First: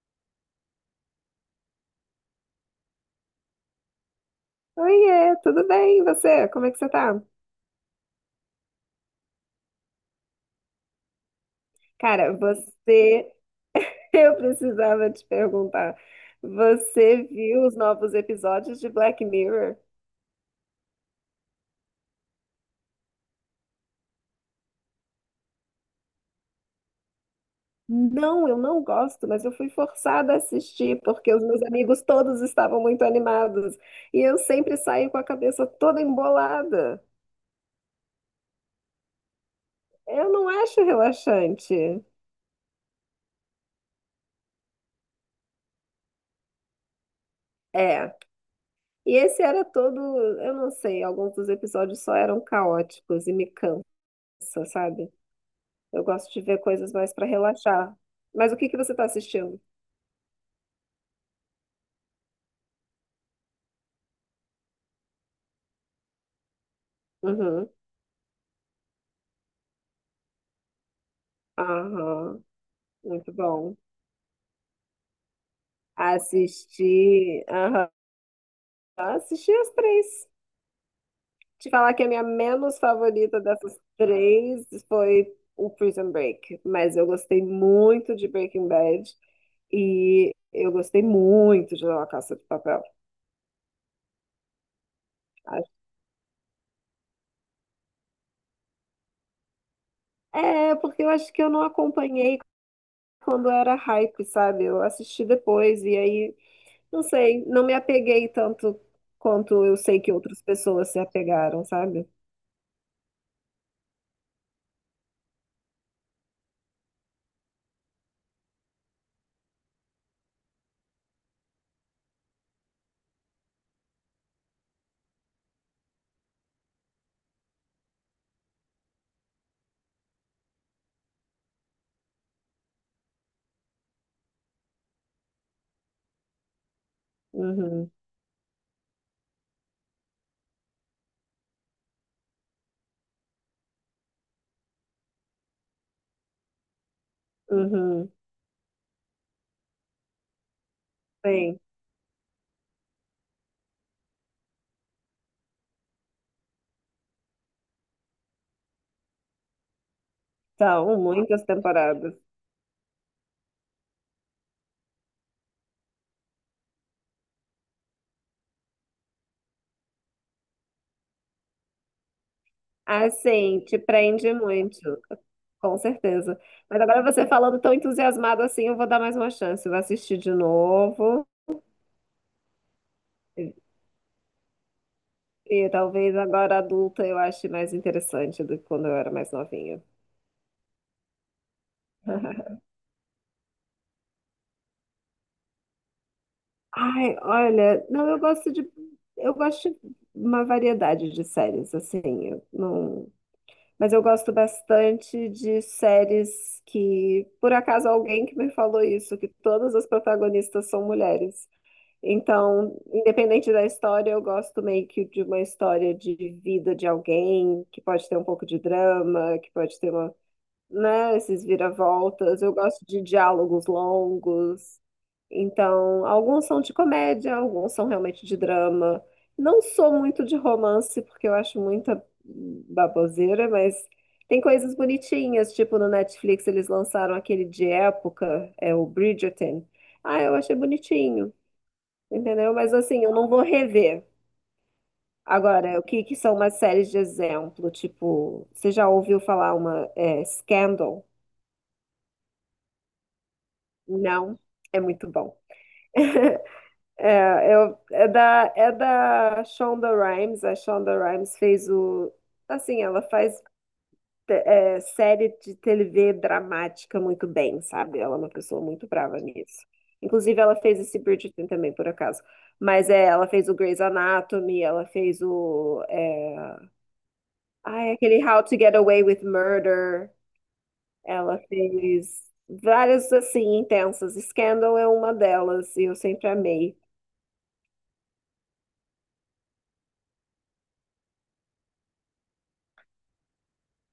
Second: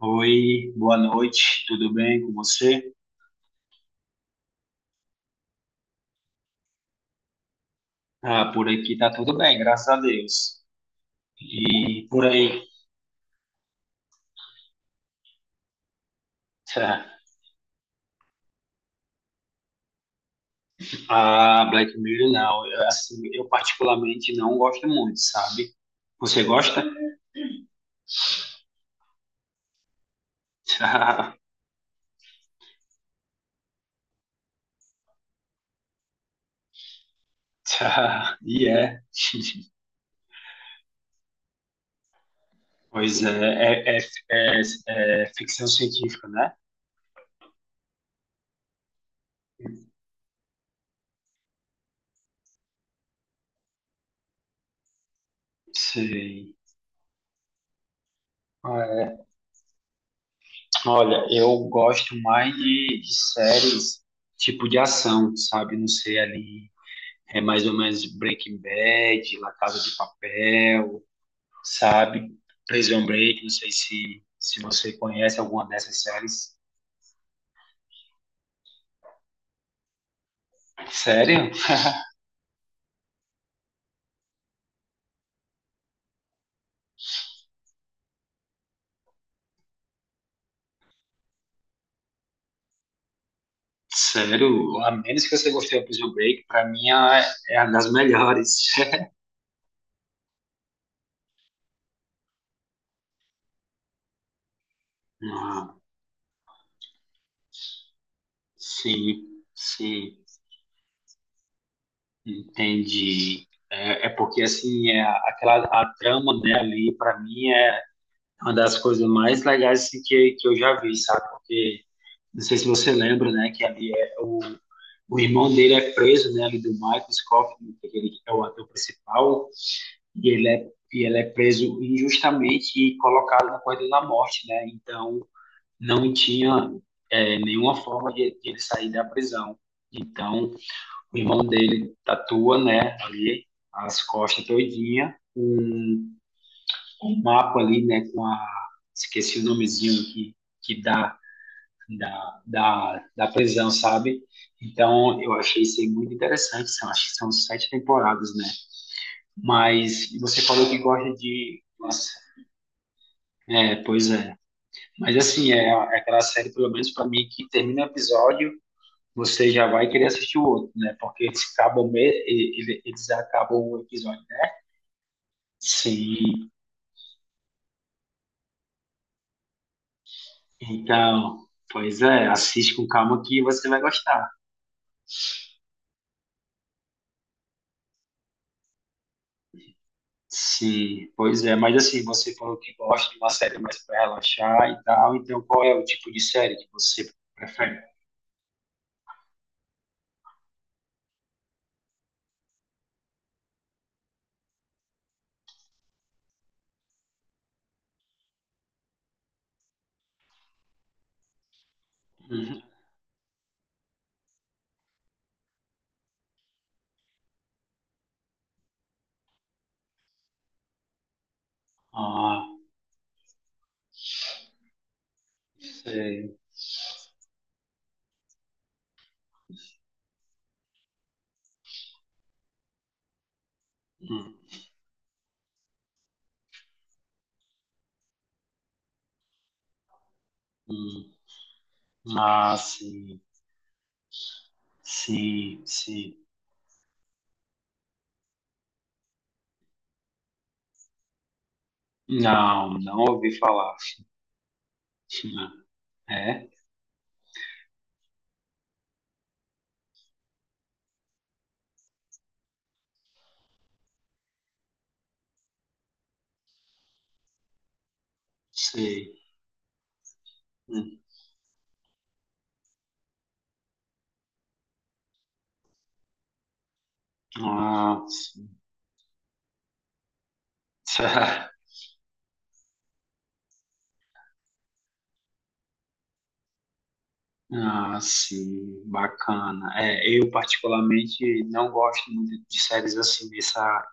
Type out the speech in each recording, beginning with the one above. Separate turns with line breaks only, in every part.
Oi, boa noite, tudo bem com você?
Oiê, tudo bem? E você? Como é que você tá?
Ah, por aqui tá tudo bem, graças a Deus. E por
Cara,
aí,
você. Eu precisava te perguntar.
tá.
Você viu os novos episódios de Black Mirror?
Ah, Black Mirror não, eu, assim, eu particularmente não gosto muito, sabe? Você gosta?
Não, eu não gosto, mas eu fui forçada a assistir
Tá,
porque os meus amigos todos estavam muito animados e eu sempre saio com a cabeça toda embolada.
tá, e é.
Eu não acho relaxante.
Pois é, é, é, é ficção científica, né?
É. E esse era todo, eu não sei, alguns dos episódios só eram caóticos e me cansa, sabe? Eu gosto de
Sei.
ver coisas mais para relaxar. Mas o que que você está
É,
assistindo?
Olha, eu gosto mais de séries tipo de ação, sabe? Não sei ali. É mais
Uhum.
ou menos Breaking Bad, La Casa de Papel, sabe?
Aham.
Prison
Muito
Break, não sei
bom.
se você conhece alguma dessas séries.
Assisti. Aham. Assisti as três.
Sério?
Te falar que a minha menos favorita dessas três foi o Prison Break. Mas eu gostei muito de Breaking Bad. E eu gostei muito de La Casa de Papel.
Sério, a menos que você
Acho-
gostou do Prison Break, pra mim é uma das melhores.
É, porque eu acho que eu não acompanhei quando era hype, sabe? Eu assisti
Ah,
depois. E aí, não sei, não me apeguei tanto
sim,
quanto eu sei que
sim,
outras pessoas se apegaram, sabe?
entendi. É, é porque assim, é aquela a trama, né, ali, pra mim é uma das coisas mais legais assim, que eu já vi, sabe? Porque não sei se você lembra, né? Que ali é o, O irmão dele é preso, né? Ali do Michael Scofield, né, que ele é o ator principal, e ele é preso injustamente e colocado na corrida da morte, né? Então não tinha nenhuma
Uhum,
forma de ele sair da prisão. Então o irmão dele tatua, né? Ali as costas todinha, um mapa ali, né?
uhum.
Com a, esqueci o nomezinho que dá
Sim,
da prisão, sabe? Então, eu achei isso aí muito interessante. São, acho que são sete temporadas, né? Mas você falou que
são
gosta
muitas
de. Nossa,
temporadas.
é, pois é. Mas, assim, é, é aquela série, pelo menos para mim, que termina o episódio, você já vai querer assistir o outro, né? Porque eles acabam,
Ah,
eles acabam
sim,
o
te
episódio,
prende
né?
muito, com certeza.
Sim.
Mas agora você falando tão entusiasmado assim, eu vou dar mais uma chance, eu vou assistir de novo.
Então, pois é, assiste com calma que
E,
você vai gostar.
e talvez agora adulta eu ache mais interessante do que quando eu era mais novinha.
Sim, pois é, mas assim, você falou que gosta de uma série mais para relaxar e tal, então qual é o tipo de série que você
Ai,
prefere?
olha, não, eu gosto de uma variedade de séries, assim, eu não, mas eu gosto bastante de séries que, por acaso, alguém que me falou isso, que todas as protagonistas são mulheres.
Uhum.
Então, independente da história, eu gosto meio que de uma história de vida de alguém, que pode ter um pouco de drama, que pode ter uma, né, esses
Ah,
viravoltas. Eu gosto de diálogos longos. Então,
sei.
alguns são de comédia, alguns são realmente de drama. Não sou muito de romance, porque eu acho muita baboseira, mas
Hum,
tem coisas bonitinhas, tipo no Netflix eles lançaram aquele de época, é o Bridgerton. Ah, eu achei
hum.
bonitinho, entendeu?
Ah,
Mas assim, eu
sim,
não vou rever.
sim,
Agora, o que
sim.
que são umas séries de exemplo? Tipo, você já ouviu falar uma é, Scandal?
Não, não ouvi falar.
Não, é muito bom.
É?
É, eu- é da Shonda Rhimes. A Shonda Rhimes fez o. Assim, ela faz série de TV dramática muito bem, sabe? Ela é uma pessoa muito
Sei.
brava nisso. Inclusive, ela fez esse
Hum.
Bridgerton também, por acaso. Mas é, ela fez o Grey's Anatomy, ela fez o. É, ai,
Ah,
aquele How
sim.
to Get Away with Murder. Ela fez várias, assim, intensas. Scandal é uma delas, e eu sempre amei.
Ah, sim, bacana. É, eu particularmente não gosto muito de séries assim nessa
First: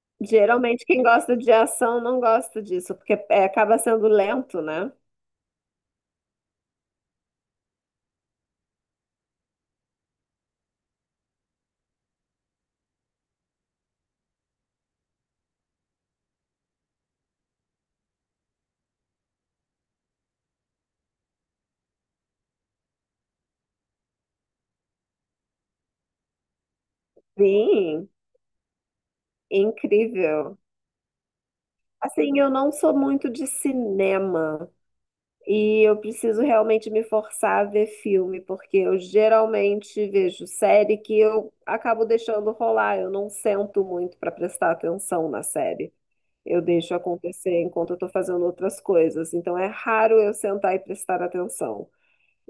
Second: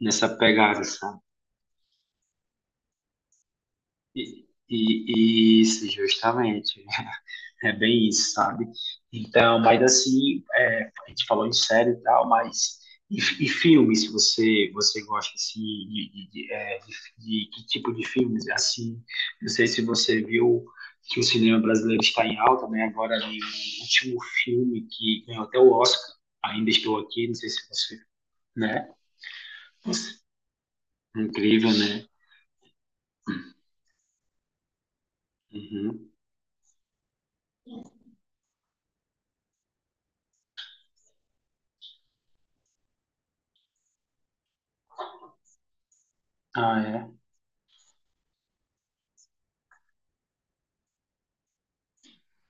nessa pegada,
Geralmente quem
sabe?
gosta de ação não gosta disso, porque é, acaba sendo lento, né?
Isso, justamente. É bem isso, sabe? Então, mas assim, é, a gente falou em série e tal, mas e filmes, você, você gosta assim, de que tipo de filmes? Assim, não sei se você viu que o cinema brasileiro está em alta, né? Agora, ali, o último filme que ganhou até o Oscar, Ainda Estou Aqui, não sei se você,
Sim,
né?
incrível.
Incrível, né?
Assim, eu não sou muito de cinema e eu
Uhum.
preciso realmente me forçar a ver filme, porque eu geralmente vejo série que eu acabo deixando rolar, eu não sento muito para prestar atenção na série. Eu
Ah,
deixo
é.
acontecer enquanto eu estou fazendo outras coisas, então é raro eu sentar e prestar atenção.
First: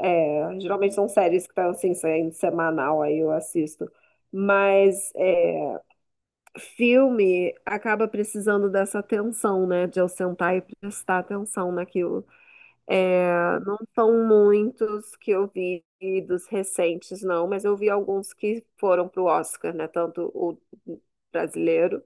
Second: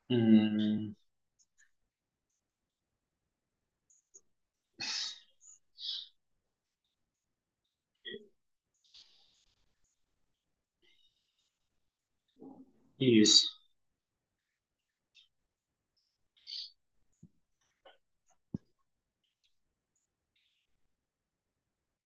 É,
Hum,
geralmente são séries que estão assim, saindo semanal, aí eu assisto. Mas é, filme acaba precisando dessa atenção, né? De eu sentar e prestar atenção naquilo.
isso.
É, não são muitos que eu vi dos recentes, não, mas eu vi alguns que foram pro Oscar, né? Tanto o brasileiro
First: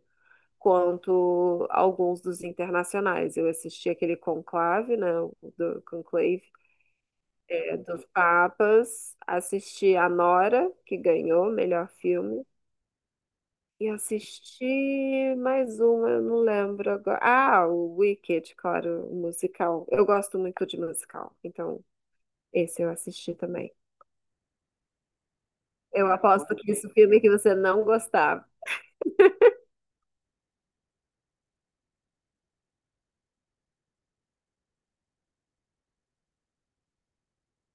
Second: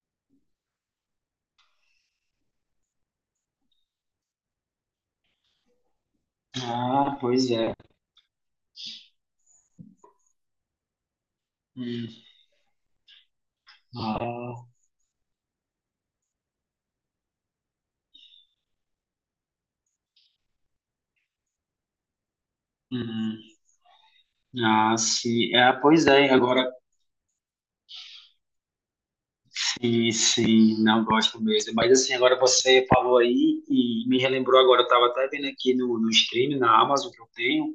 quanto alguns dos internacionais. Eu assisti aquele Conclave, né? O do Conclave
Ah, pois é.
dos Papas, assisti a Nora, que ganhou o melhor
Hum.
filme, e
Ah,
assisti mais uma, eu não lembro agora. Ah, o Wicked, claro, o musical. Eu gosto muito de musical, então esse eu assisti
hum.
também.
Ah, sim. Ah, pois
Eu
é,
aposto
agora
que esse filme que você não gostava.
sim, sim, não gosto mesmo. Mas assim, agora você falou aí e me relembrou agora, eu estava até vendo aqui no stream, na Amazon que eu tenho,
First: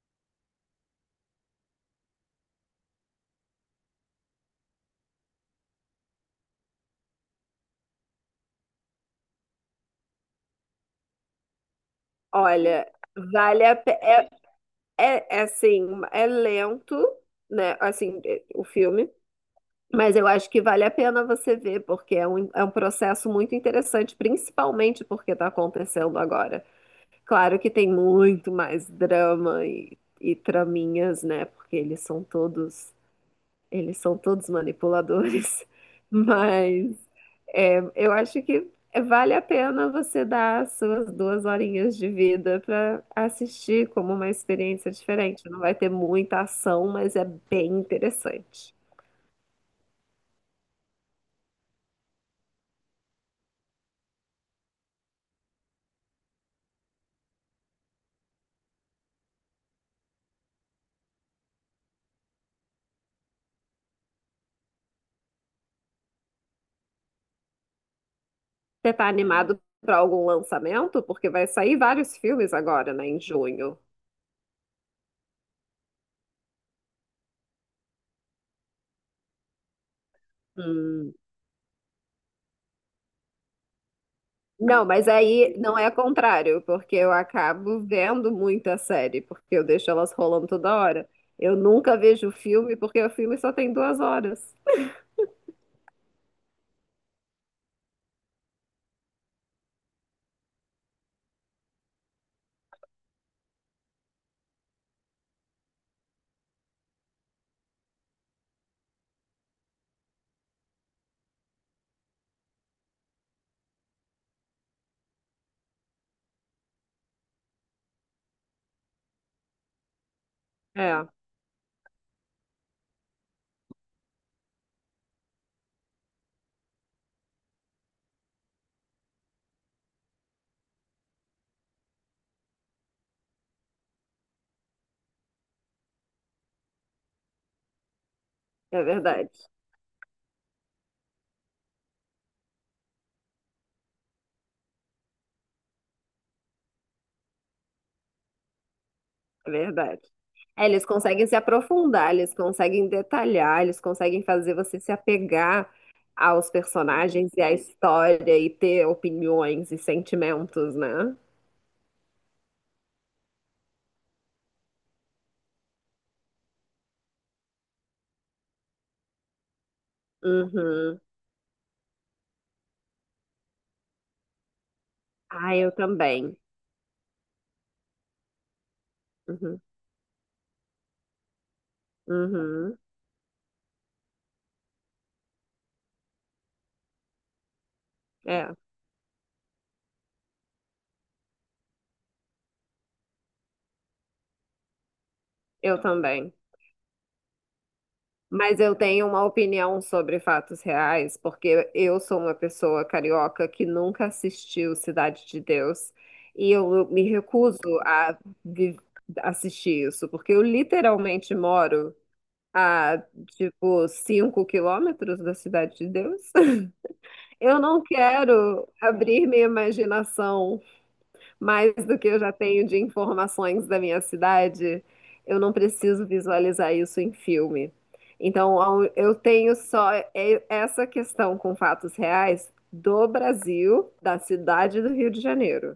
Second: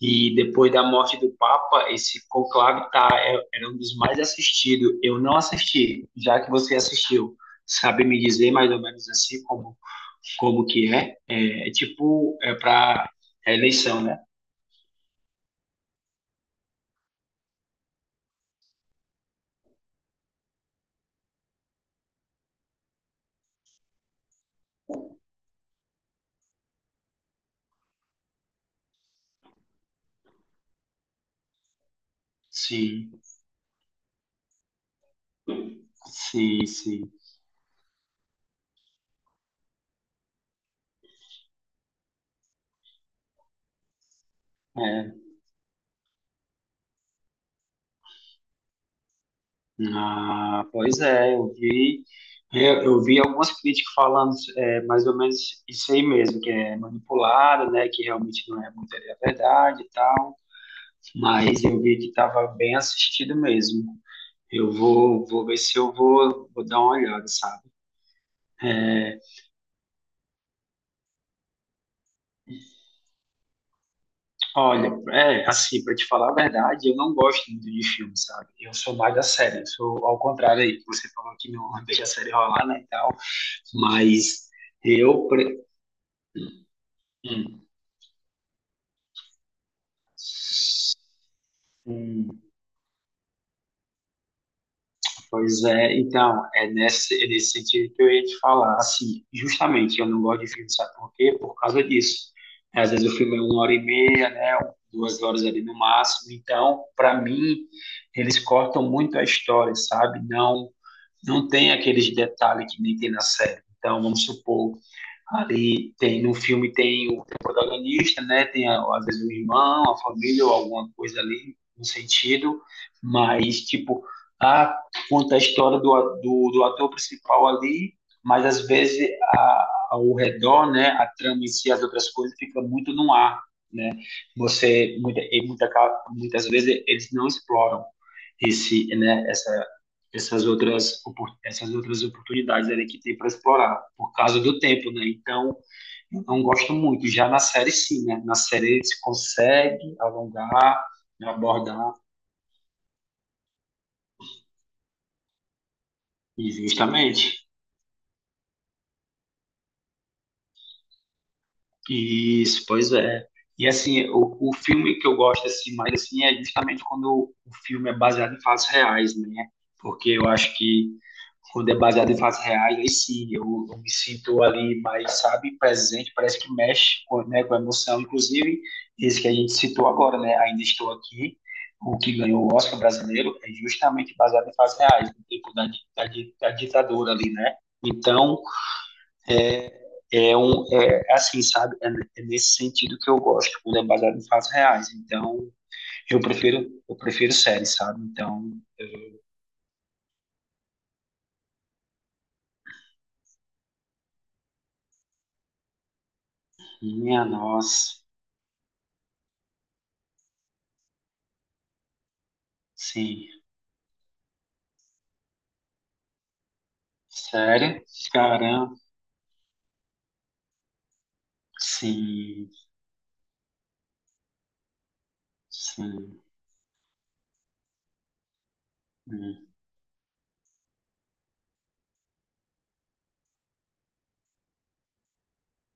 e depois da morte do Papa, esse conclave tá, era um dos mais assistidos. Eu não assisti, já que você assistiu. Sabe me dizer mais ou menos assim como, como que é? É, é tipo, é
Olha,
para
vale a pena.
eleição, né?
É assim, é lento, né? Assim, é- o filme. Mas eu acho que vale a pena você ver, porque é um processo muito interessante, principalmente porque está acontecendo agora. Claro que tem muito mais drama e traminhas, né? Porque
Sim.
eles são todos manipuladores.
Sim,
Mas
sim.
é, eu acho que vale a pena você dar as suas duas horinhas de vida para assistir como uma experiência
É.
diferente. Não vai ter muita ação, mas é bem interessante.
Ah, pois é, eu vi, eu vi algumas críticas falando é, mais ou menos isso aí mesmo, que é manipulado, né, que realmente não é muito a verdade e tal, mas eu vi que estava bem assistido mesmo. Eu vou, vou ver se eu vou, vou dar uma olhada, sabe?
Você tá animado para algum lançamento? Porque vai sair vários filmes agora, né, em junho.
Olha, é, assim, para te falar a verdade, eu não gosto muito de filme, sabe? Eu sou mais da série, eu sou ao contrário aí, que você
Hum.
falou que não deixa a série rolar, né, e tal, mas...
Não, mas
Eu,
aí não é contrário, porque eu
hum.
acabo vendo muita série, porque eu deixo elas rolando toda hora. Eu nunca vejo
Hum,
filme, porque o filme só tem duas horas.
pois é, então, é nesse sentido que eu ia te falar. Assim, justamente, eu não gosto de filme, sabe por quê? Por causa disso. É, às vezes o filme é uma hora e meia, né? Duas horas ali no máximo. Então, para mim, eles cortam muito a história, sabe? Não, não tem aqueles detalhes que nem tem na série. Então, vamos supor. Ali tem, no filme tem o protagonista, né? Tem a- às vezes um irmão, a família ou alguma
É,
coisa ali no sentido, mas tipo, ah, conta a história do, a- do, do ator principal ali, mas às vezes a, ao redor, né? A trama em si, as outras coisas fica muito no ar, né? Você muita, e muita, muitas vezes eles não exploram
é
esse, né?
verdade,
Essas outras, essas outras oportunidades ali que tem para explorar, por causa do tempo, né? Então, eu não gosto muito. Já na série, sim, né? Na série se
é
consegue
verdade. É,
alongar,
eles conseguem se
abordar,
aprofundar, eles conseguem detalhar, eles conseguem fazer você se apegar aos
e
personagens
justamente.
e à história e ter opiniões e sentimentos, né?
Isso, pois é. E assim, o filme que eu gosto assim, mais assim, é justamente quando o filme é baseado em fatos reais, né? Porque eu acho que
Uhum.
quando é baseado em fatos reais, aí sim, eu me sinto ali mais,
Ah,
sabe,
eu
presente,
também.
parece que mexe com, né, com a emoção, inclusive esse que a gente
Uhum.
citou agora, né, Ainda Estou Aqui, o que ganhou o Oscar
Uhum.
brasileiro é justamente baseado em fatos reais, no tempo da, da ditadura ali, né, então,
É,
é, é assim, sabe, é, é nesse sentido que eu gosto, quando é baseado em fatos reais, então,
eu também.
eu prefiro séries, sabe, então,
Mas eu tenho uma opinião sobre fatos reais, porque eu sou uma pessoa carioca que nunca assistiu Cidade de Deus e eu me
minha
recuso
nossa,
a vi- assistir isso, porque eu literalmente moro a,
sim.
tipo, 5 quilômetros da Cidade de Deus. Eu
Sério?
não quero
Caramba.
abrir minha imaginação mais do que eu já
Sim,
tenho de informações da minha cidade, eu não preciso
sim.
visualizar isso em filme. Então, eu
Hum,
tenho só essa questão com fatos reais do Brasil, da cidade do Rio de Janeiro.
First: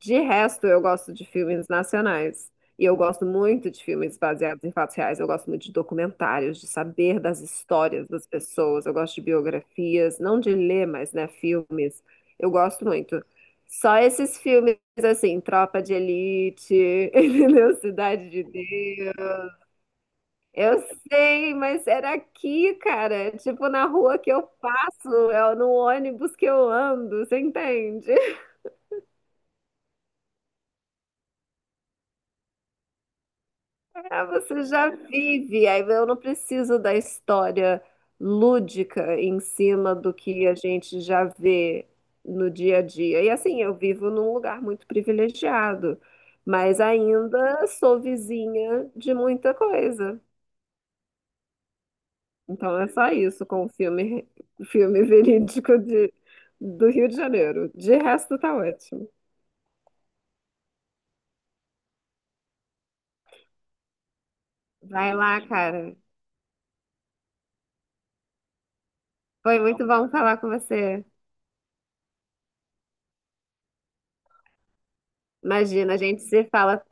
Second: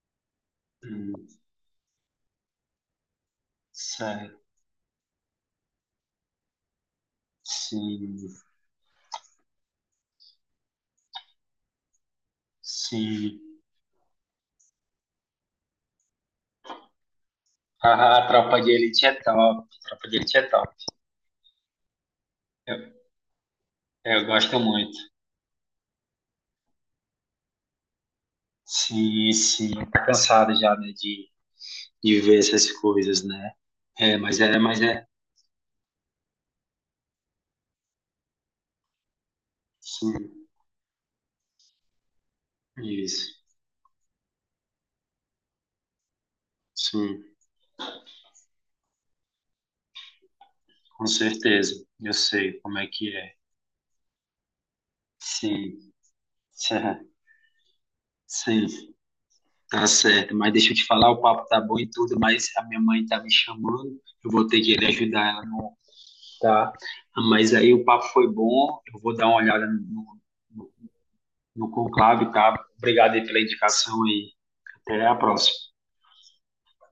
De resto, eu gosto
hum,
de filmes nacionais. E eu gosto muito de filmes
sério.
baseados em fatos reais. Eu gosto muito de documentários, de saber das histórias
Sim,
das pessoas. Eu gosto de biografias, não de ler, mas, né, filmes. Eu gosto muito.
sim.
Só esses filmes, assim, Tropa de Elite, entendeu?
Ah, a
Cidade de
Tropa de Elite é
Deus.
top. Tropa de Elite é top.
Eu sei, mas era aqui,
Eu,
cara. Tipo, na rua
eu
que eu
gosto muito.
passo, é no ônibus que eu ando, você entende?
Sim, sim. Tá cansado já, né, de ver essas coisas, né? É,
Ah,
mas é,
você
mas
já
é.
vive, aí eu não preciso da história lúdica em cima do que
Sim,
a gente já vê no dia a dia. E
isso.
assim, eu vivo num lugar muito privilegiado, mas
Sim,
ainda sou vizinha de muita coisa.
com certeza. Eu sei como
Então
é
é só
que é.
isso com o filme, filme verídico
Sim,
de, do Rio de Janeiro. De resto, tá
sim. Sim.
ótimo.
Tá certo, mas deixa eu te falar, o papo tá bom e tudo, mas a minha mãe tá me chamando, eu vou ter que ir
Vai
ajudar
lá,
ela no,
cara.
tá? Mas aí o papo foi bom, eu vou dar uma
Foi
olhada
muito bom falar com
no,
você.
no conclave, tá? Obrigado aí pela indicação e até a próxima.
Imagina, a gente se fala.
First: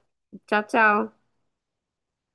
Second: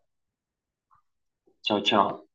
Tchau, tchau.
Tchau, tchau.